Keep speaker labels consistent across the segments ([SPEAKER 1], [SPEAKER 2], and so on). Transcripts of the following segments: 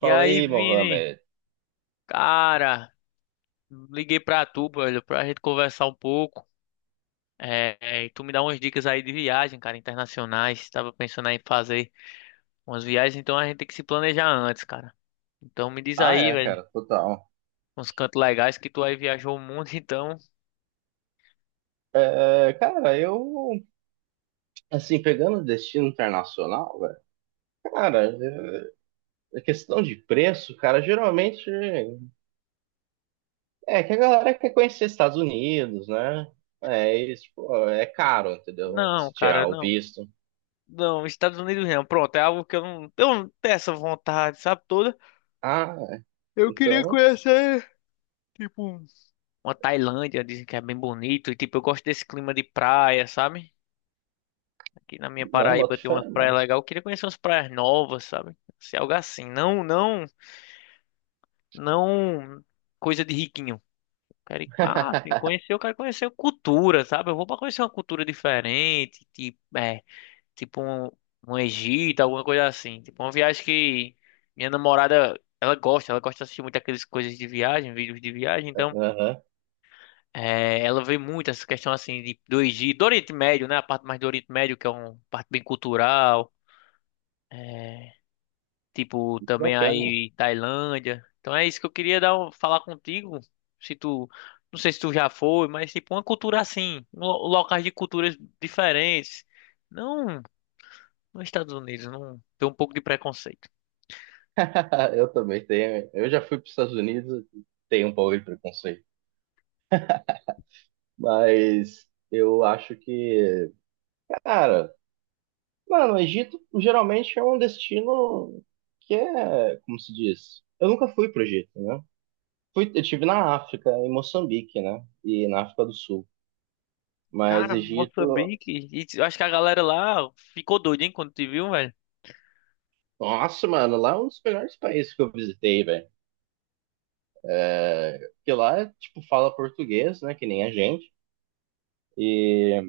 [SPEAKER 1] E
[SPEAKER 2] Falei,
[SPEAKER 1] aí,
[SPEAKER 2] aí,
[SPEAKER 1] Vini?
[SPEAKER 2] Mohamed.
[SPEAKER 1] Cara, liguei pra tu, velho, pra gente conversar um pouco. E tu me dá umas dicas aí de viagem, cara, internacionais. Tava pensando aí em fazer umas viagens, então a gente tem que se planejar antes, cara. Então me diz
[SPEAKER 2] Ah,
[SPEAKER 1] aí,
[SPEAKER 2] é,
[SPEAKER 1] velho,
[SPEAKER 2] cara, total.
[SPEAKER 1] uns cantos legais que tu aí viajou o mundo, então.
[SPEAKER 2] É, cara, assim, pegando o destino internacional, velho, cara, é, a questão de preço, cara, geralmente é que a galera quer conhecer Estados Unidos, né? É, isso, pô, é caro, entendeu?
[SPEAKER 1] Não,
[SPEAKER 2] Se
[SPEAKER 1] cara,
[SPEAKER 2] tirar o
[SPEAKER 1] não.
[SPEAKER 2] visto.
[SPEAKER 1] Não, Estados Unidos não. Pronto, é algo que eu não tenho essa vontade, sabe, toda.
[SPEAKER 2] Ah, é.
[SPEAKER 1] Eu queria
[SPEAKER 2] Então,
[SPEAKER 1] conhecer, tipo, uma Tailândia, dizem que é bem bonito. E, tipo, eu gosto desse clima de praia, sabe? Aqui na minha
[SPEAKER 2] não, boto
[SPEAKER 1] Paraíba tem umas
[SPEAKER 2] fé,
[SPEAKER 1] praias
[SPEAKER 2] não.
[SPEAKER 1] legais. Eu queria conhecer umas praias novas, sabe? Se algo assim. Não, não, não coisa de riquinho. Quero ir pra, assim, conhecer, eu quero conhecer cultura, sabe? Eu vou pra conhecer uma cultura diferente, tipo, tipo um, um Egito, alguma coisa assim. Tipo, uma viagem que minha namorada, ela gosta de assistir muito aquelas coisas de viagem, vídeos de viagem, então,
[SPEAKER 2] Aham,
[SPEAKER 1] é, ela vê muito essa questão, assim, de, do Egito, do Oriente Médio, né? A parte mais do Oriente Médio, que é uma parte bem cultural. é, Tipo,
[SPEAKER 2] muito
[SPEAKER 1] também
[SPEAKER 2] bacana.
[SPEAKER 1] aí Tailândia. Então é isso que eu queria dar, falar contigo. Se tu, não sei se tu já foi, mas tipo uma cultura assim, locais de culturas diferentes. Não, nos Estados Unidos, não tem um pouco de preconceito.
[SPEAKER 2] Eu também tenho. Eu já fui para os Estados Unidos, e tenho um pouco de preconceito. Mas eu acho que, cara, mano, o Egito geralmente é um destino que é, como se diz? Eu nunca fui pro Egito, né? Fui, eu tive na África, em Moçambique, né? E na África do Sul. Mas
[SPEAKER 1] Cara,
[SPEAKER 2] Egito,
[SPEAKER 1] Moçambique, e eu acho que a galera lá ficou doida, hein, quando te viu, velho.
[SPEAKER 2] nossa, mano, lá é um dos melhores países que eu visitei, velho. Porque lá, tipo, fala português, né? Que nem a gente. E,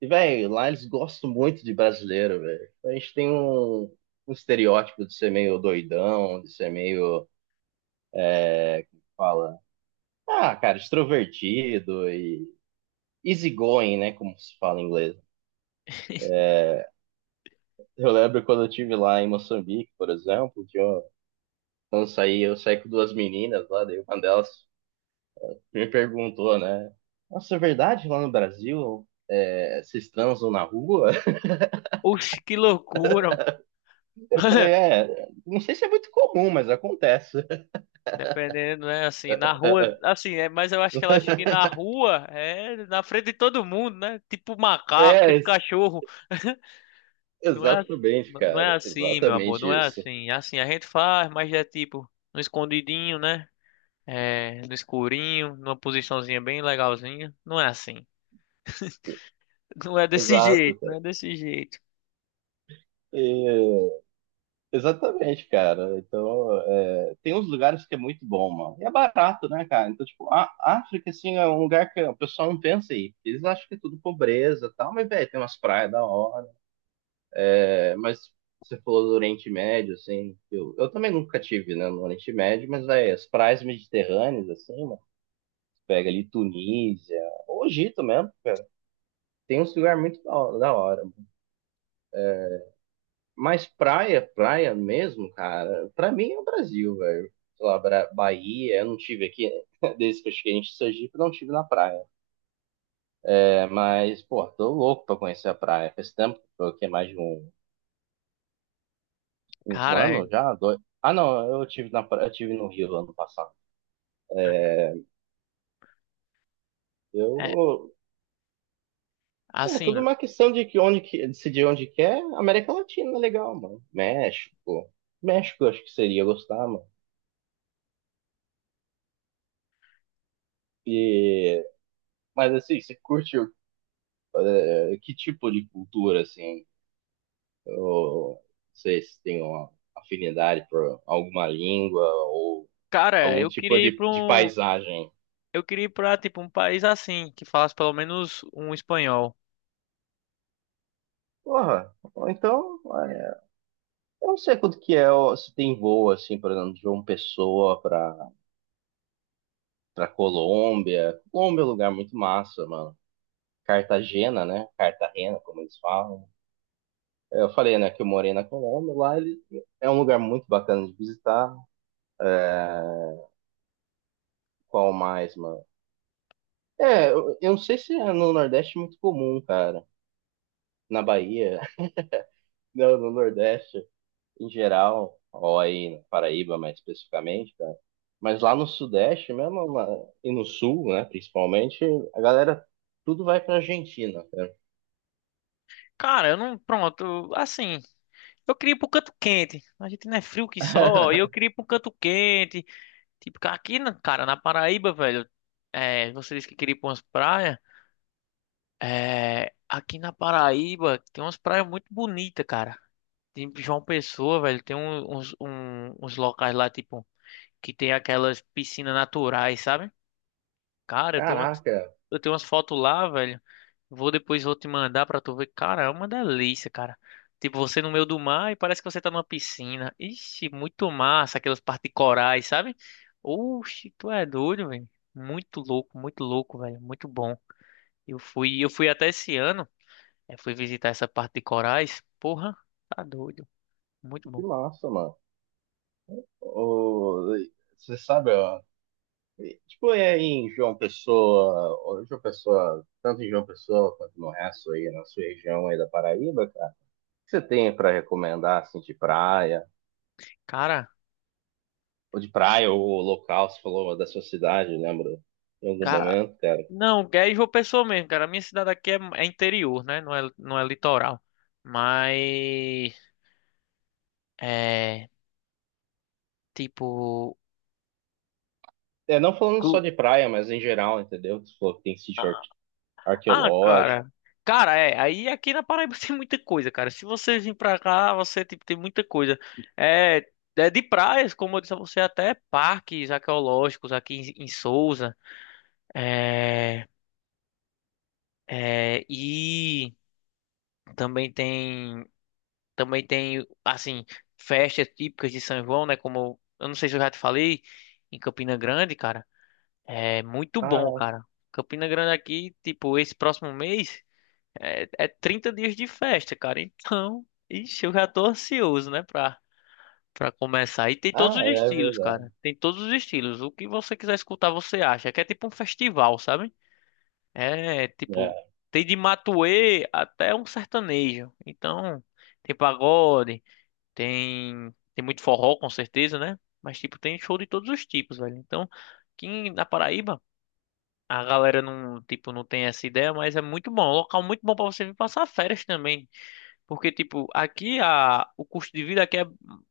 [SPEAKER 2] e velho, lá eles gostam muito de brasileiro, velho. A gente tem um, um estereótipo de ser meio doidão, de ser meio é, como fala? Ah, cara, extrovertido e easygoing, né? Como se fala em inglês. Eu lembro quando eu tive lá em Moçambique, por exemplo, quando eu saí com duas meninas lá, daí uma delas me perguntou, né? Nossa, é verdade lá no Brasil é, vocês transam na rua?
[SPEAKER 1] Oxe, que loucura.
[SPEAKER 2] Eu falei, é, não sei se é muito comum, mas acontece.
[SPEAKER 1] Dependendo, né? Assim, na rua, assim, é, mas eu acho que ela acha que na rua é na frente de todo mundo, né? Tipo macaco,
[SPEAKER 2] É,
[SPEAKER 1] tipo
[SPEAKER 2] ex-
[SPEAKER 1] cachorro. Não é, ass-
[SPEAKER 2] Exatamente,
[SPEAKER 1] não é
[SPEAKER 2] cara.
[SPEAKER 1] assim, meu amor,
[SPEAKER 2] Exatamente
[SPEAKER 1] não é
[SPEAKER 2] isso.
[SPEAKER 1] assim. É assim, a gente faz, mas é tipo no escondidinho, né? É, no escurinho, numa posiçãozinha bem legalzinha. Não é assim. Não é desse
[SPEAKER 2] Exato,
[SPEAKER 1] jeito, não
[SPEAKER 2] cara.
[SPEAKER 1] é desse jeito.
[SPEAKER 2] E exatamente, cara. Então, é, tem uns lugares que é muito bom, mano. E é barato, né, cara? Então, tipo, a África, assim, é um lugar que o pessoal não pensa aí. Eles acham que é tudo pobreza e tal, mas, velho, tem umas praias da hora. É, mas você falou do Oriente Médio, assim, eu também nunca tive, né, no Oriente Médio, mas, velho, as praias mediterrâneas, assim, mano, pega ali Tunísia, ou Egito mesmo, tem uns lugares muito da hora, da hora. Mas praia, praia mesmo, cara, pra mim é o Brasil, velho. Sei lá, Bahia, eu não tive aqui, desde que eu cheguei em Sergipe, eu não tive na praia. É, mas, pô, tô louco pra conhecer a praia. Faz tempo, foi o quê? Mais de um, um
[SPEAKER 1] Cara, é,
[SPEAKER 2] ano já? Dois... Ah, não, eu tive na praia, eu tive no Rio ano passado.
[SPEAKER 1] é
[SPEAKER 2] Eu. É
[SPEAKER 1] assim,
[SPEAKER 2] tudo uma questão de que onde que, decidir onde quer, América Latina é legal, mano. México. México eu acho que seria gostar, mano. E, mas assim, que tipo de cultura, assim? Ou vocês têm uma afinidade por alguma língua ou
[SPEAKER 1] cara,
[SPEAKER 2] algum
[SPEAKER 1] eu
[SPEAKER 2] tipo
[SPEAKER 1] queria ir pra
[SPEAKER 2] de
[SPEAKER 1] um,
[SPEAKER 2] paisagem.
[SPEAKER 1] eu queria ir pra tipo um país assim, que falasse pelo menos um espanhol.
[SPEAKER 2] Porra, ou então, é, eu não sei quanto que é, ó, se tem voo, assim, por exemplo, de João Pessoa pra, pra Colômbia. Colômbia é um lugar muito massa, mano. Cartagena, né? Cartagena, como eles falam. Eu falei, né, que eu morei na Colômbia, lá ele é um lugar muito bacana de visitar. É, qual mais, mano? É, eu não sei se é no Nordeste é muito comum, cara. Na Bahia, no Nordeste em geral, ou aí na Paraíba mais especificamente, cara. Mas lá no Sudeste mesmo, e no Sul, né, principalmente, a galera tudo vai pra Argentina, cara.
[SPEAKER 1] Cara, eu não, pronto, assim, eu queria ir pro canto quente. A gente não é frio que só, e eu queria ir pro canto quente. Tipo, aqui, cara, na Paraíba, velho, é, você disse que queria ir pra umas praias. É, aqui na Paraíba tem umas praias muito bonitas, cara. Tem João Pessoa, velho, tem uns, uns locais lá, tipo, que tem aquelas piscinas naturais, sabe? Cara,
[SPEAKER 2] Caraca,
[SPEAKER 1] eu tenho umas fotos lá, velho. Vou depois vou te mandar pra tu ver. Cara, é uma delícia, cara. Tipo, você no meio do mar e parece que você tá numa piscina. Ixi, muito massa, aquelas partes de corais, sabe? Oxi, tu é doido, velho. Muito louco, velho. Muito bom. Eu fui até esse ano. Eu fui visitar essa parte de corais. Porra, tá doido. Muito
[SPEAKER 2] que
[SPEAKER 1] bom.
[SPEAKER 2] massa, mano. O- Você sabe, ó, tipo, é em João Pessoa, ó, João Pessoa, tanto em João Pessoa quanto no resto aí, na sua região aí da Paraíba, cara. O que você tem pra recomendar, assim, de praia?
[SPEAKER 1] Cara,
[SPEAKER 2] Ou de praia, ou local, você falou da sua cidade, lembra? Em algum
[SPEAKER 1] cara.
[SPEAKER 2] momento, cara.
[SPEAKER 1] Não, é João Pessoa mesmo, cara. A minha cidade aqui é interior, né? Não é litoral. Mas. É. Tipo.
[SPEAKER 2] É, não falando só de praia, mas em geral, entendeu? Você falou que tem
[SPEAKER 1] Ah,
[SPEAKER 2] arqueológico.
[SPEAKER 1] cara. Cara, é, aí aqui na Paraíba tem muita coisa, cara. Se você vir pra cá, você tipo, tem muita coisa. É, é de praias, como eu disse a você, até parques arqueológicos aqui em Sousa. É, e também tem, também tem, assim, festas típicas de São João, né? Como eu não sei se eu já te falei, em Campina Grande, cara. É muito bom,
[SPEAKER 2] Ah,
[SPEAKER 1] cara. Campina Grande aqui, tipo, esse próximo mês. É 30 dias de festa, cara. Então, ixi, eu já tô ansioso, né, pra começar. E tem todos
[SPEAKER 2] ah,
[SPEAKER 1] os
[SPEAKER 2] é é
[SPEAKER 1] estilos,
[SPEAKER 2] verdade.
[SPEAKER 1] cara. Tem todos os estilos. O que você quiser escutar, você acha. Que é tipo um festival, sabe? É, tipo,
[SPEAKER 2] É.
[SPEAKER 1] tem de matuê até um sertanejo. Então, tem pagode, tem muito forró, com certeza, né? Mas, tipo, tem show de todos os tipos, velho. Então, aqui na Paraíba, a galera não, tipo, não tem essa ideia, mas é muito bom. É um local muito bom pra você vir passar férias também. Porque, tipo, aqui o custo de vida aqui é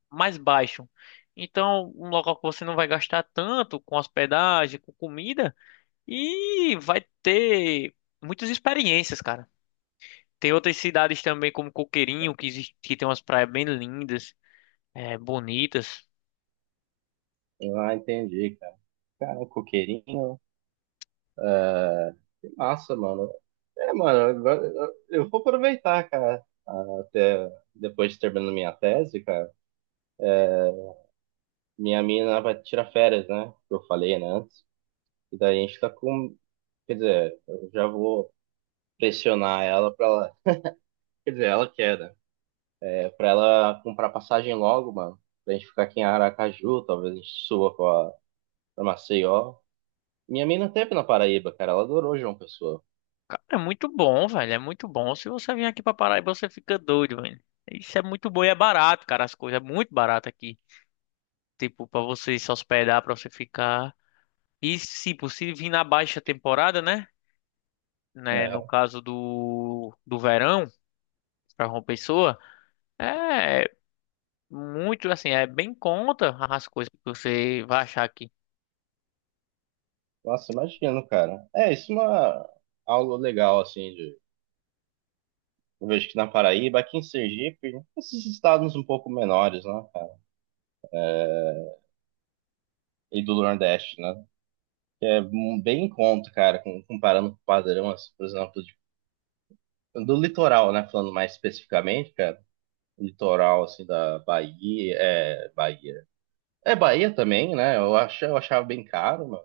[SPEAKER 1] mais baixo. Então, um local que você não vai gastar tanto com hospedagem, com comida, e vai ter muitas experiências, cara. Tem outras cidades também, como Coqueirinho, que tem umas praias bem lindas, é, bonitas.
[SPEAKER 2] Ah, entendi, cara. Cara, um coqueirinho, que massa, mano. É, mano, agora eu vou aproveitar, cara, até depois de terminar minha tese, cara. Minha mina vai tirar férias, né? Que eu falei, né, antes. E daí a gente tá com. Quer dizer, eu já vou pressionar ela pra ela quer dizer, ela quer, né? É pra ela comprar passagem logo, mano. Pra gente ficar aqui em Aracaju, talvez a gente suba pra, pra Maceió. Minha mina teve na Paraíba, cara. Ela adorou João Pessoa.
[SPEAKER 1] Cara, é muito bom, velho. É muito bom. Se você vir aqui pra Paraíba, você fica doido, velho. Isso é muito bom e é barato, cara. As coisas é muito barato aqui. Tipo, pra você se hospedar, pra você ficar. E, se possível, vir na baixa temporada, né? Né, no
[SPEAKER 2] É.
[SPEAKER 1] caso do verão, para uma pessoa, é muito assim, é bem contra as coisas que você vai achar aqui.
[SPEAKER 2] Nossa, imagino, cara. É, isso é uma... algo legal, assim, de... Eu vejo que na Paraíba, aqui em Sergipe, esses estados um pouco menores, né, cara? E do Nordeste, né? Que é um, bem em conta, cara, comparando com o padrão, assim, por exemplo, do litoral, né? Falando mais especificamente, cara. Litoral assim da Bahia, é Bahia. É Bahia também, né? Eu acho, eu achava bem caro, mano.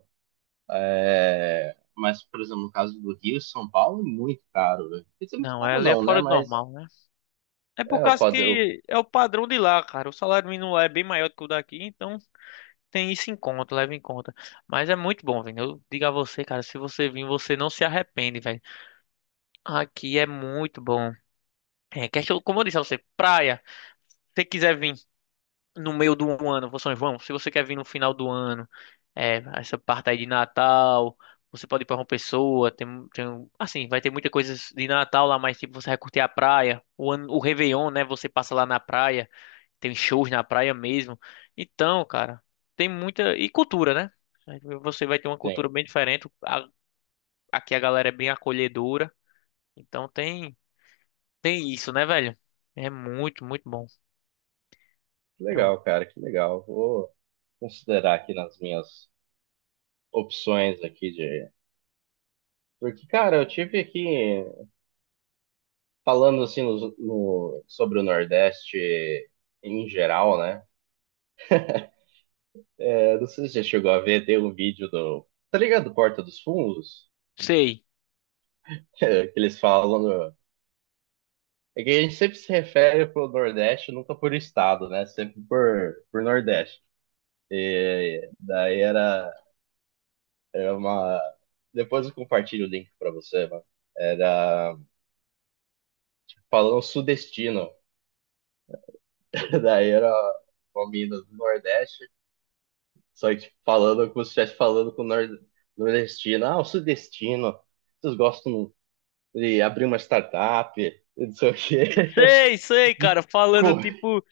[SPEAKER 2] É, mas por exemplo, no caso do Rio e São Paulo é muito caro, velho. Quer dizer, muito
[SPEAKER 1] Não,
[SPEAKER 2] caro
[SPEAKER 1] ela é
[SPEAKER 2] não, né?
[SPEAKER 1] fora do
[SPEAKER 2] Mas
[SPEAKER 1] normal, né? É por
[SPEAKER 2] é o
[SPEAKER 1] causa
[SPEAKER 2] padrão
[SPEAKER 1] que é o padrão de lá, cara. O salário mínimo lá é bem maior do que o daqui, então tem isso em conta, leva em conta. Mas é muito bom, velho. Eu digo a você, cara, se você vir, você não se arrepende, velho. Aqui é muito bom. É, questão, como eu disse a você, praia. Se você quiser vir. No meio do ano, for São João, se você quer vir no final do ano, é, essa parte aí de Natal, você pode ir para uma pessoa, assim, vai ter muita coisa de Natal lá, mas tipo, você vai curtir a praia, o ano, o Réveillon, né, você passa lá na praia, tem shows na praia mesmo. Então, cara, tem muita, e cultura, né? Você vai ter uma
[SPEAKER 2] tem.
[SPEAKER 1] cultura bem diferente, aqui a galera é bem acolhedora, então tem isso, né, velho? É muito, muito bom.
[SPEAKER 2] Que
[SPEAKER 1] É um...
[SPEAKER 2] legal, cara, que legal. Vou considerar aqui nas minhas opções aqui de porque, cara, eu tive aqui falando assim sobre o Nordeste em geral, né? É, não sei se você chegou a ver, tem um vídeo do. Tá ligado? Porta dos Fundos?
[SPEAKER 1] Sei.
[SPEAKER 2] Que eles falam. É que a gente sempre se refere pro Nordeste, nunca por estado, né? Sempre por Nordeste. E daí era, era uma. Depois eu compartilho o link pra você, mano. Era falando sudestino. Daí era uma mina do Nordeste, só que tipo, falando como se estivesse falando com o nordestino. Ah, o sudestino. Vocês gostam de abrir uma startup, e não sei o quê.
[SPEAKER 1] Sei, sei,
[SPEAKER 2] De
[SPEAKER 1] cara, falando
[SPEAKER 2] co-
[SPEAKER 1] tipo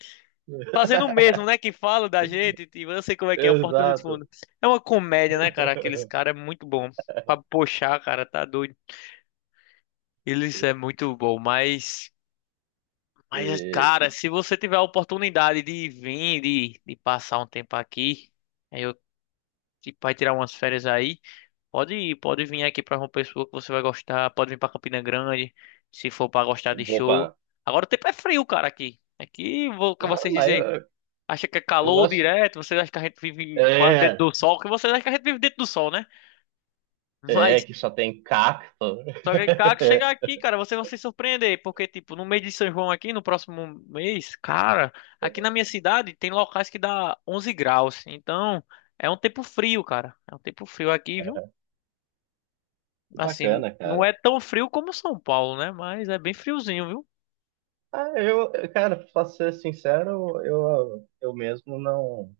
[SPEAKER 1] fazendo o mesmo, né? Que fala da gente, e eu sei como é que é, o Porta dos
[SPEAKER 2] Exato.
[SPEAKER 1] Fundos. É uma comédia, né, cara? Aqueles caras é muito bom. Pra puxar, cara, tá doido. Eles é muito bom, mas. Mas, cara,
[SPEAKER 2] E,
[SPEAKER 1] se você tiver a oportunidade de vir, de passar um tempo aqui, aí eu tipo, vai tirar umas férias aí, pode ir, pode vir aqui pra uma pessoa que você vai gostar, pode vir pra Campina Grande, se for pra gostar de
[SPEAKER 2] opa,
[SPEAKER 1] show. Agora o tempo é frio, cara, aqui. Aqui, vou com vocês
[SPEAKER 2] não, mas
[SPEAKER 1] dizer. Acha que é
[SPEAKER 2] eu
[SPEAKER 1] calor
[SPEAKER 2] gosto.
[SPEAKER 1] direto, vocês acham que a gente vive quase dentro
[SPEAKER 2] É,
[SPEAKER 1] do sol, que vocês acham que a gente vive dentro do sol, né?
[SPEAKER 2] é,
[SPEAKER 1] Mas
[SPEAKER 2] que só tem cacto.
[SPEAKER 1] só que, cara, chegar aqui, cara, vocês vão se surpreender, porque, tipo, no mês de São João aqui, no próximo mês, cara, aqui na minha cidade tem locais que dá 11 graus, então é um tempo frio, cara, é um tempo frio aqui, viu?
[SPEAKER 2] Que
[SPEAKER 1] Assim,
[SPEAKER 2] bacana,
[SPEAKER 1] não
[SPEAKER 2] cara.
[SPEAKER 1] é tão frio como São Paulo, né? Mas é bem friozinho, viu?
[SPEAKER 2] Ah, eu, cara, pra ser sincero, eu mesmo não.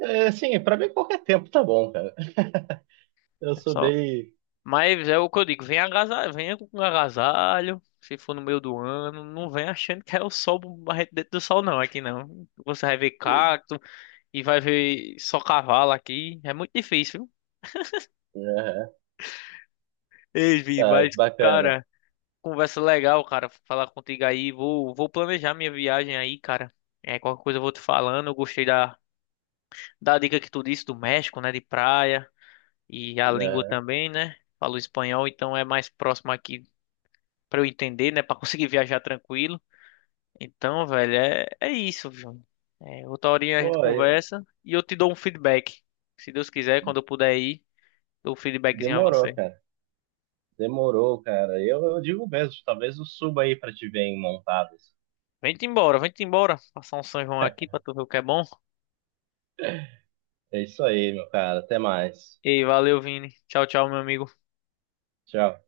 [SPEAKER 2] É, assim, pra mim qualquer tempo tá bom, cara. Eu
[SPEAKER 1] É
[SPEAKER 2] sou
[SPEAKER 1] só
[SPEAKER 2] bem.
[SPEAKER 1] Mas é o que eu digo, vem agasalho, venha com agasalho, se for no meio do ano, não vem achando que é o sol barrete dentro do sol não, aqui não. Você vai ver cacto e vai ver só cavalo aqui, é muito difícil, viu?
[SPEAKER 2] Aham,
[SPEAKER 1] Ei, Vi,
[SPEAKER 2] tá,
[SPEAKER 1] mas
[SPEAKER 2] que bacana.
[SPEAKER 1] cara, conversa legal, cara, falar contigo aí, vou planejar minha viagem aí, cara. É, qualquer coisa eu vou te falando, eu gostei da dica que tu disse do México, né, de praia, e a língua
[SPEAKER 2] Aham.
[SPEAKER 1] também, né? Falo espanhol, então é mais próximo aqui pra eu entender, né, Pra conseguir viajar tranquilo. Então, velho, é isso, João. É, outra horinha a gente
[SPEAKER 2] Pô, é,
[SPEAKER 1] conversa e eu te dou um feedback. Se Deus quiser, quando eu puder ir, dou um feedbackzinho a
[SPEAKER 2] demorou,
[SPEAKER 1] você.
[SPEAKER 2] cara. Demorou, cara. Eu digo mesmo, talvez eu suba aí pra te ver em montadas.
[SPEAKER 1] Vem-te embora, vem-te embora. Passar um São João aqui pra tu ver o que é bom.
[SPEAKER 2] É isso aí, meu cara. Até mais.
[SPEAKER 1] Ei, valeu, Vini. Tchau, tchau, meu amigo.
[SPEAKER 2] Tchau.